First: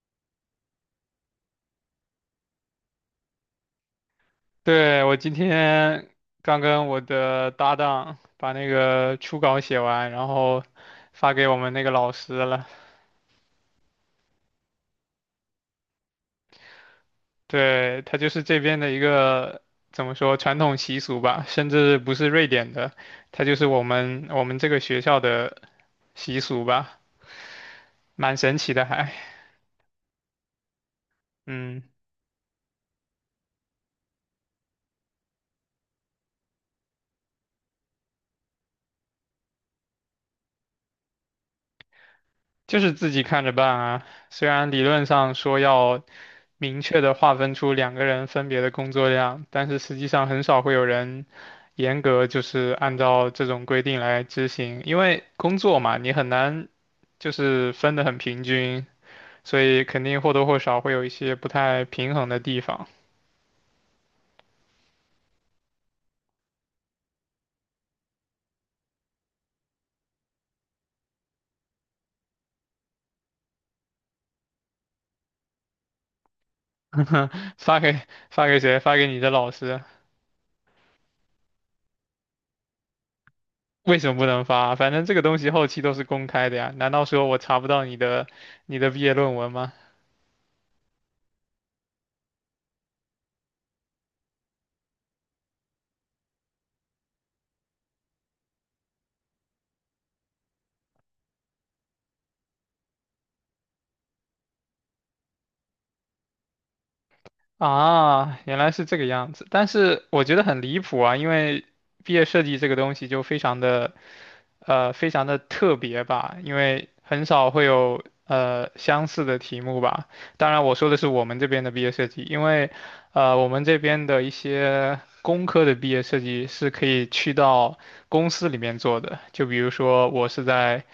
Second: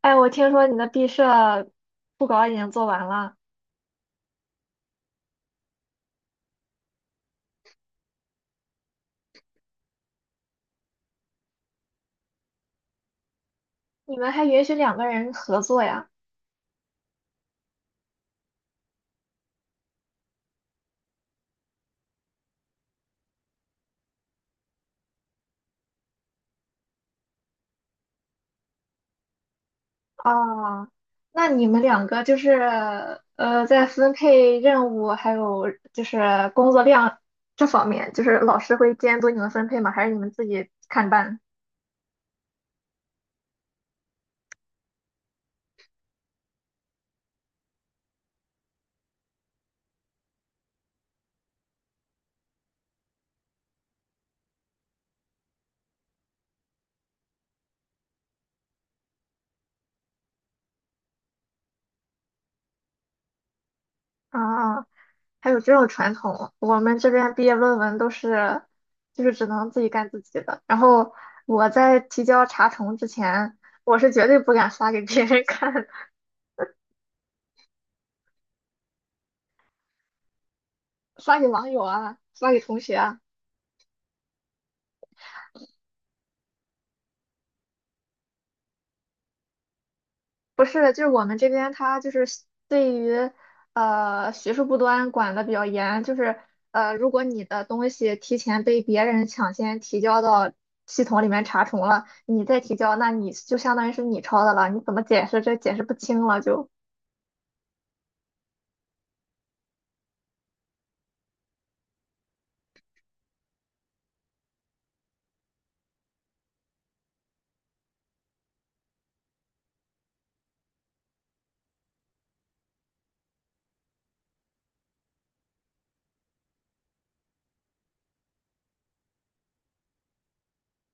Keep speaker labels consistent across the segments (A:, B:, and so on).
A: 哎，我听说你的毕设布稿已经做完了，
B: 对，我今天刚跟我的搭档把那个初稿写完，然后发给我们那个老师了。
A: 你们还允许两个人合作呀？
B: 对，他就是这边的一个怎么说传统习俗吧，甚至不是瑞典的，他就是我们这个学校的习俗吧，蛮神奇的还。
A: 啊，那你们
B: 嗯，
A: 两个就是在分配任务还有就是工作量这方面，就是老师会监督你们分配吗？还是你们自己看办？
B: 就是自己看着办啊。虽然理论上说要明确的划分出两个人分别的工作量，但是实际上很少会有人严格就是按照这种规定来执行，因为工作嘛，你很难就是分得很平均，所以肯定或多或少会有一些不太平衡的地方。
A: 啊，还有这种传统，我们这边毕业论文都是就是只能自己干自己的。然后我在提交查重之前，我是绝对不敢发给别人看，
B: 发给谁？发给你的老师。
A: 发给网友啊，发给同学啊。
B: 为什么不能发？反正这个东西后期都是公开的呀，难道说我查不到你的毕业论文吗？
A: 不是，就是我们这边他就是对于学术不端管的比较严，就是如果你的东西提前被别人抢先提交到系统里面查重了，你再提交，那你就相当于是你抄的了，你怎么解释这解释不清了就。
B: 啊，原来是这个样子，但是我觉得很离谱啊，因为毕业设计这个东西就非常的，非常的特别吧，因为很少会有相似的题目吧。当然，我说的是我们这边的毕业设计，因为，我们这边的一些工科的毕业设计是可以去到公司里面做的，就比如说我是在。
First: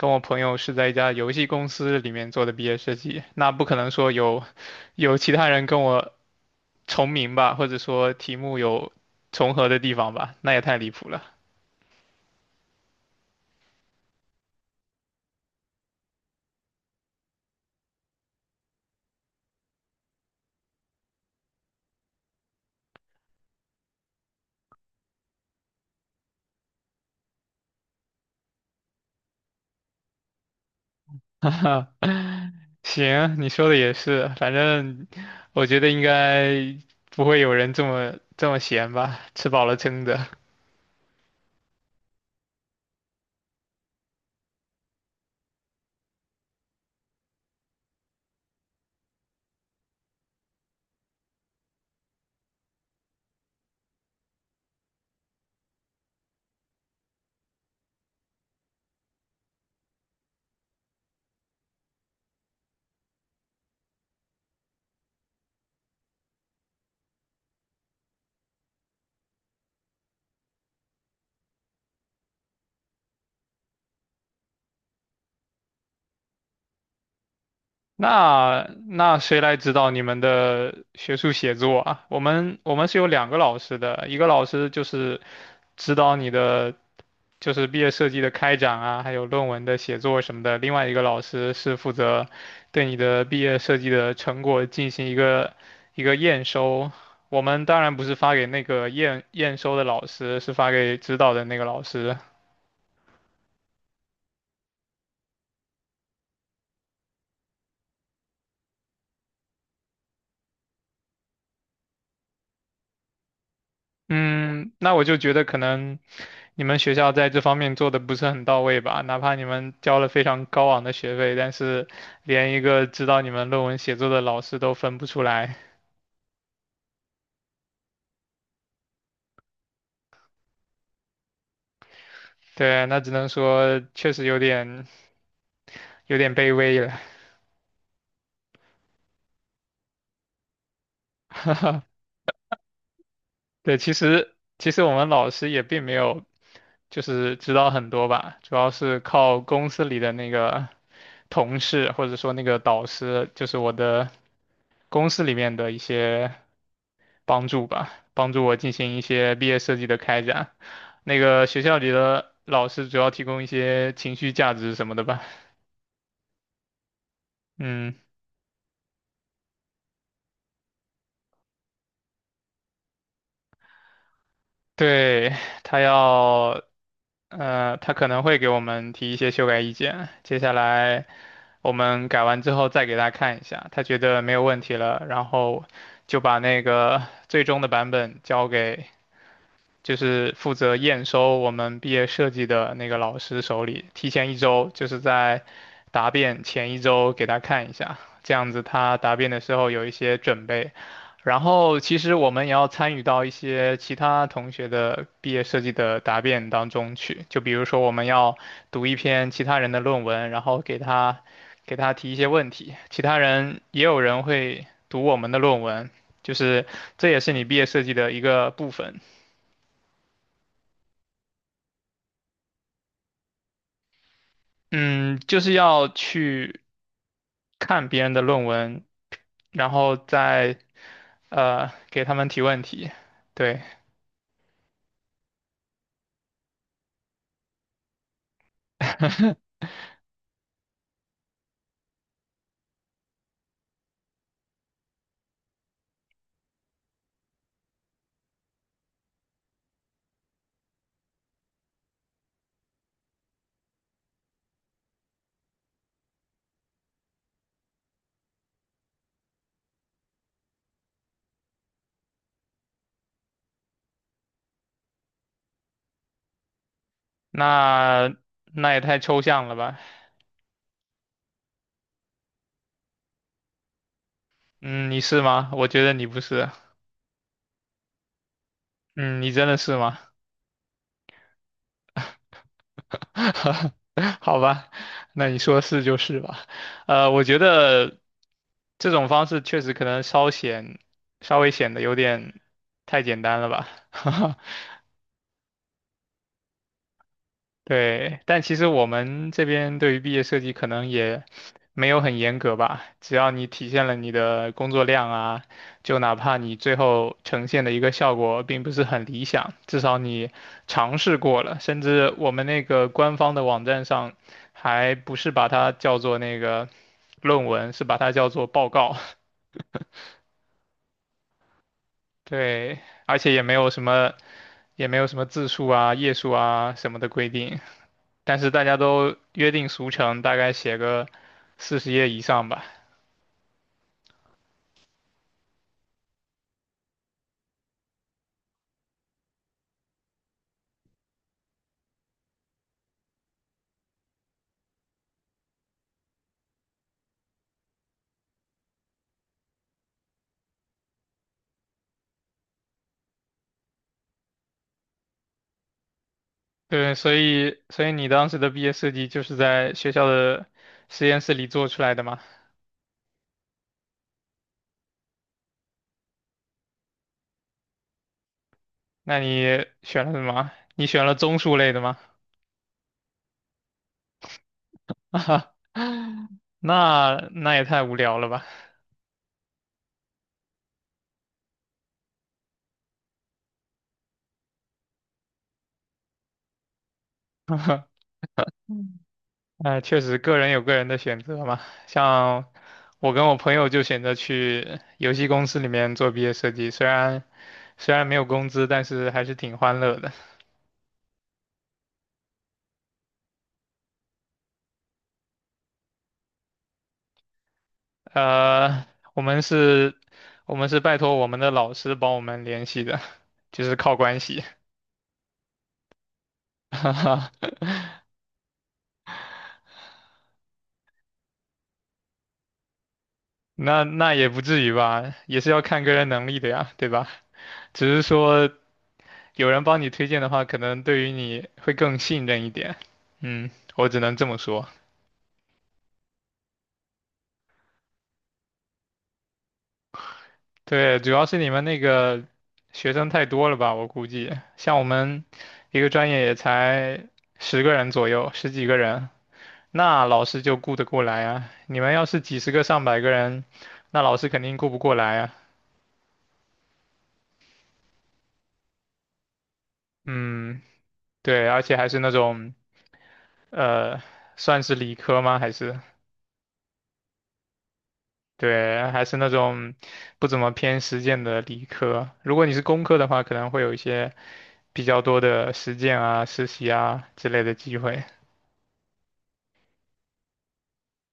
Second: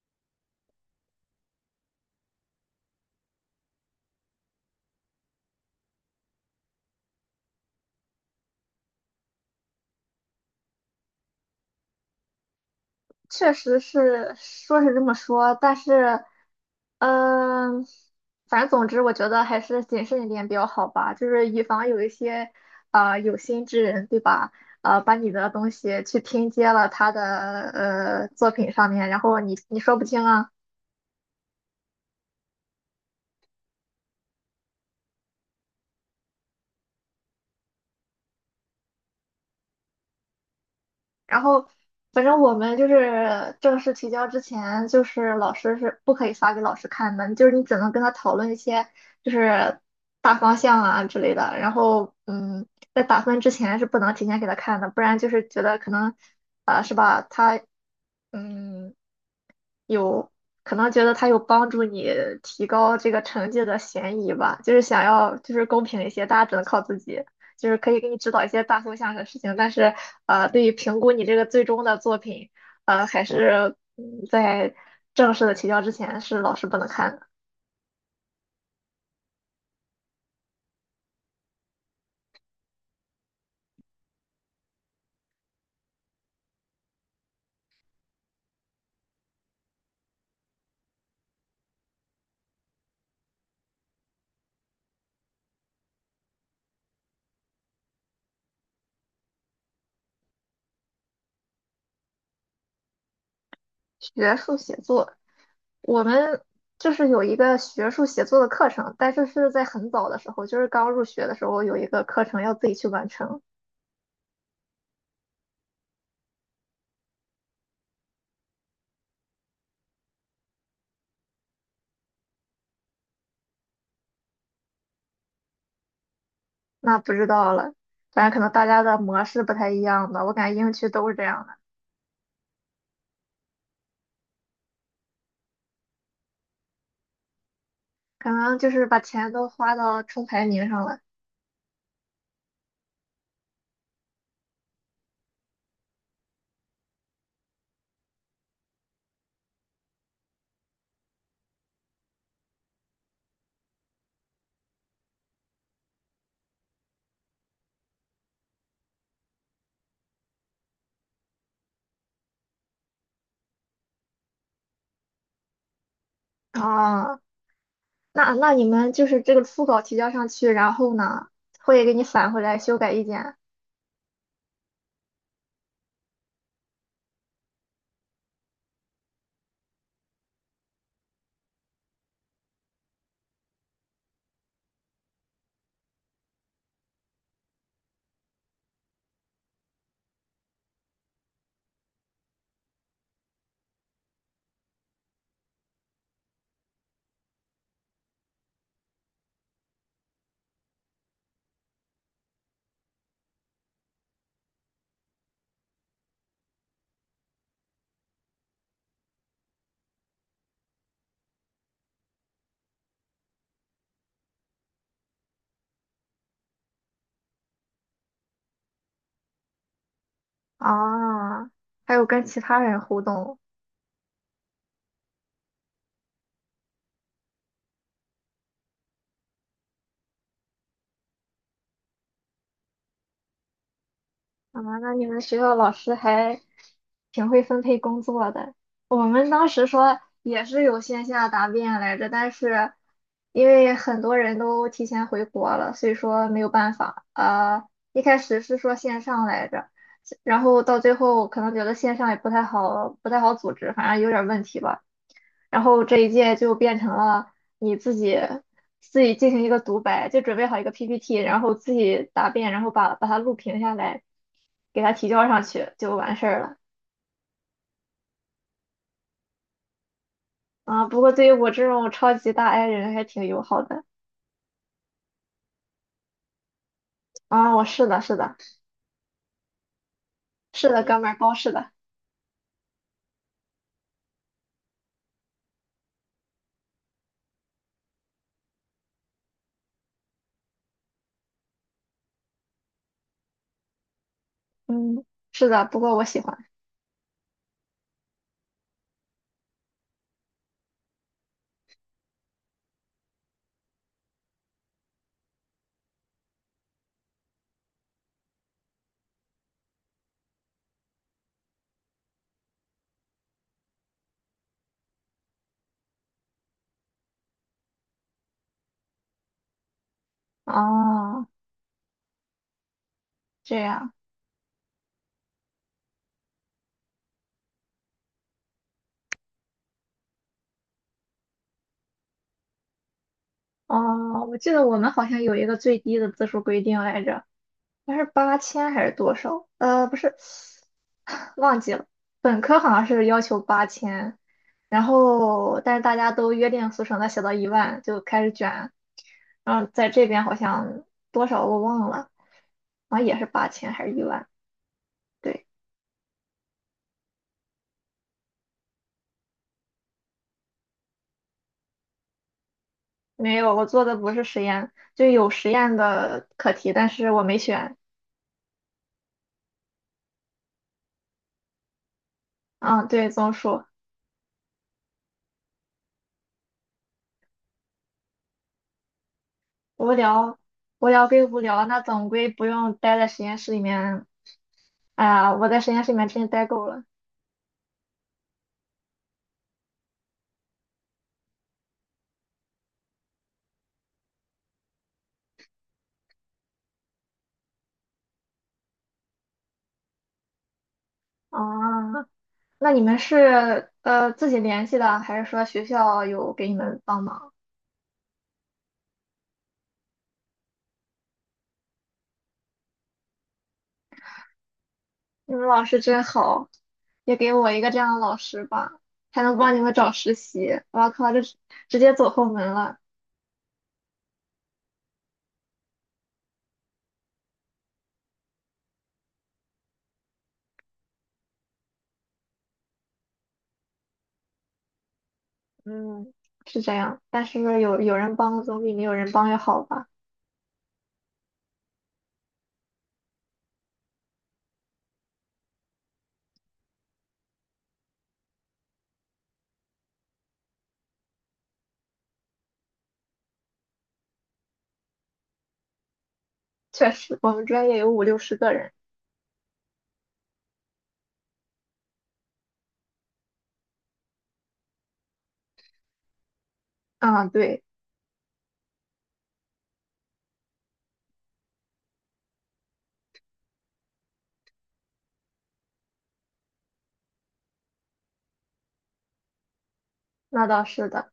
B: 跟我朋友是在一家游戏公司里面做的毕业设计，那不可能说有其他人跟我重名吧，或者说题目有重合的地方吧，那也太离谱了。
A: 确实是说是这么说，但是，嗯、反正总之，我觉得还是谨慎一点比较好吧，就是以防有一些啊，有心之人，对吧？啊，把你的东西去拼接了他的作品上面，然后你说不清啊。
B: 行，你说的也是，反正我觉得应该不会有人这么闲吧，吃饱了撑的。
A: 然后反正我们就是正式提交之前，就是老师是不可以发给老师看的，就是你只能跟他讨论一些就是大方向啊之类的。然后在打分之前是不能提前给他看的，不然就是觉得可能啊、是吧？他嗯有可能觉得它有帮助你提高这个成绩的嫌疑吧，就是想要就是公平一些，大家只能靠自己，就是可以给你指导一些大方向的事情，但是对于评估你这个最终的作品，还是在正式的提交之前是老师不能看的。
B: 那谁来指导你们的学术写作啊？我们是有两个老师的，一个老师就是指导你的就是毕业设计的开展啊，还有论文的写作什么的。另外一个老师是负责对你的毕业设计的成果进行一个验收。我们当然不是发给那个验收的老师，是发给指导的那个老师。
A: 学术写作，我们就是有一个学术写作的课程，但是是在很早的时候，就是刚入学的时候有一个课程要自己去完成。
B: 嗯，那我就觉得可能你们学校在这方面做的不是很到位吧，哪怕你们交了非常高昂的学费，但是连一个指导你们论文写作的老师都分不出来。
A: 那不知道了，反正可能大家的模式不太一样吧。我感觉英区都是这样的，
B: 对，那只能说确实有点卑微了。
A: 可能就是把钱都花到冲排名上了。
B: 对，其实我们老师也并没有就是知道很多吧，主要是靠公司里的那个同事或者说那个导师，就是我的公司里面的一些帮助吧，帮助我进行一些毕业设计的开展。那个学校里的老师主要提供一些情绪价值什么的吧，
A: 啊，
B: 嗯。
A: 那你们就是这个初稿提交上去，然后呢，会给你返回来修改意见。
B: 对，他要，他可能会给我们提一些修改意见，接下来我们改完之后再给他看一下，他觉得没有问题了，然后就把那个最终的版本交给。就是负责验收我们毕业设计的那个老师手里，提前一周，就是在答辩前一周给他看一下，这样子他答辩的时候有一些准备。然后其实我们也要参与到一些其他同学的毕业设计的答辩当中去，就比如说我们要读一篇其他人的论文，然后给他提一些问题，其他人也有人会读我们的论文，就是这也是你毕业设计的一个部分。
A: 啊，还有跟其他人互动。
B: 嗯，就是要去看别人的论文，然后再给他们提问题。对，
A: 啊，那你们学校老师还挺会分配工作的。我们当时说也是有线下答辩来着，但是因为很多人都提前回国了，所以说没有办法。一开始是说线上来着，然后到最后可能觉得线上也不太好，不太好组织，反正有点问题吧。然后这一届就变成了你自己进行一个独白，就准备好一个 PPT，然后自己答辩，然后把它录屏下来。给他提交上去就完事儿了
B: 那也太抽象了吧？
A: 啊。不过对于我这种超级大 I 人还挺友好的
B: 嗯，你是吗？我觉得你不是。
A: 啊。我是的，是的，
B: 嗯，你真的是吗？
A: 是的，哥们儿，包是的，
B: 好吧，那你说是就是吧。我觉得这种方式确实可能稍显稍微显得有点太简单了吧。
A: 嗯，是的。不过我喜欢
B: 对，但其实我们这边对于毕业设计可能也没有很严格吧，只要你体现了你的工作量啊，就哪怕你最后呈现的一个效果并不是很理想，至少你尝试过了。甚至我们那个官方的网站上，还不是把它叫做那个论文，是把它叫做报告。
A: 哦，
B: 对，而且也没
A: 这
B: 有什
A: 样
B: 么，也没有什么字数啊、页数啊什么的规定。但是大家都约定俗成，大概写个40页以上吧。
A: 哦。我记得我们好像有一个最低的字数规定来着，它是八千还是多少？不是，忘记了。本科好像是要求八千，然后但是大家都约定俗成的写到一万就开始卷，然后在这边好像多少我忘了，好像也是八千还是一万。对，
B: 对，所以你当时的毕业设计就是在学校的实验室里做出来的吗？
A: 没有，我做的不是实验，就有实验的课题，但是我没选。
B: 那你选了什么？你选了综述类的吗？
A: 嗯，对，综述
B: 啊，那也太无聊了吧。
A: 无聊，无聊归无聊，那总归不用待在实验室里面。哎呀，我在实验室里面真是待够了。
B: 嗯，哎，确实，个人有个人的选择嘛。像我跟我朋友就选择去游戏公司里面做毕业设计，虽然没有工资，但是还是挺欢乐的。
A: 啊，那你们是自己联系的，还是说学校有给你们帮忙？
B: 呃，我们是，我们是拜托我们的老师帮我们联系的，就是靠关系。
A: 你们老师真好，
B: 哈
A: 也
B: 哈，
A: 给我一个这样的老师吧，还能帮你们找实习。我靠，这是直接走后门了。
B: 那也不至于吧，也是要看个人能力的呀，对吧？只是说有人帮你推荐的话，可能对于你会更信任一点。嗯，我只能这么说。
A: 嗯，是这样，但是有人帮总比没有人帮要好吧？
B: 对，主要是你们那个学生太多了吧，我估计，像我们一个专业也才10个人左右，10几个人。那老师就顾得过来啊。你们要是几十个、上百个人，那老师肯定顾不过来啊。
A: 确实，我们专业有5、60个人。
B: 嗯，对，而且还是那种，呃，算是理科吗？还是
A: 啊，对，
B: 对，还是那种不怎么偏实践的理科。如果你是工科的话，可能会有一些比较多的实践啊、实习啊之类的机会。
A: 那倒是的。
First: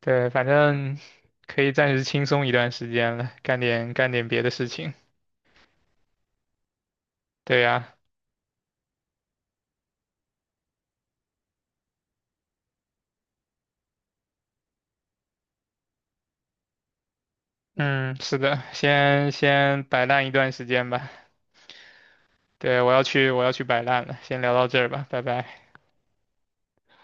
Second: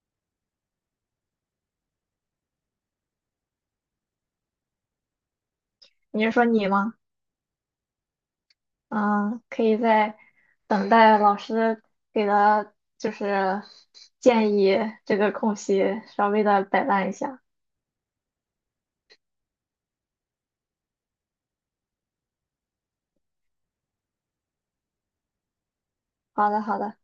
B: 对，反正可以暂时轻松一段时间了，干点别的事情。
A: 你是说你吗？
B: 对呀。
A: 嗯，可以在等待老师给的，就是建议这个空隙稍微的摆烂一下。
B: 嗯，是的，先摆烂一段时间吧。对，我要去，我要去摆烂了，先聊到这儿吧，拜拜。
A: 好的，好的。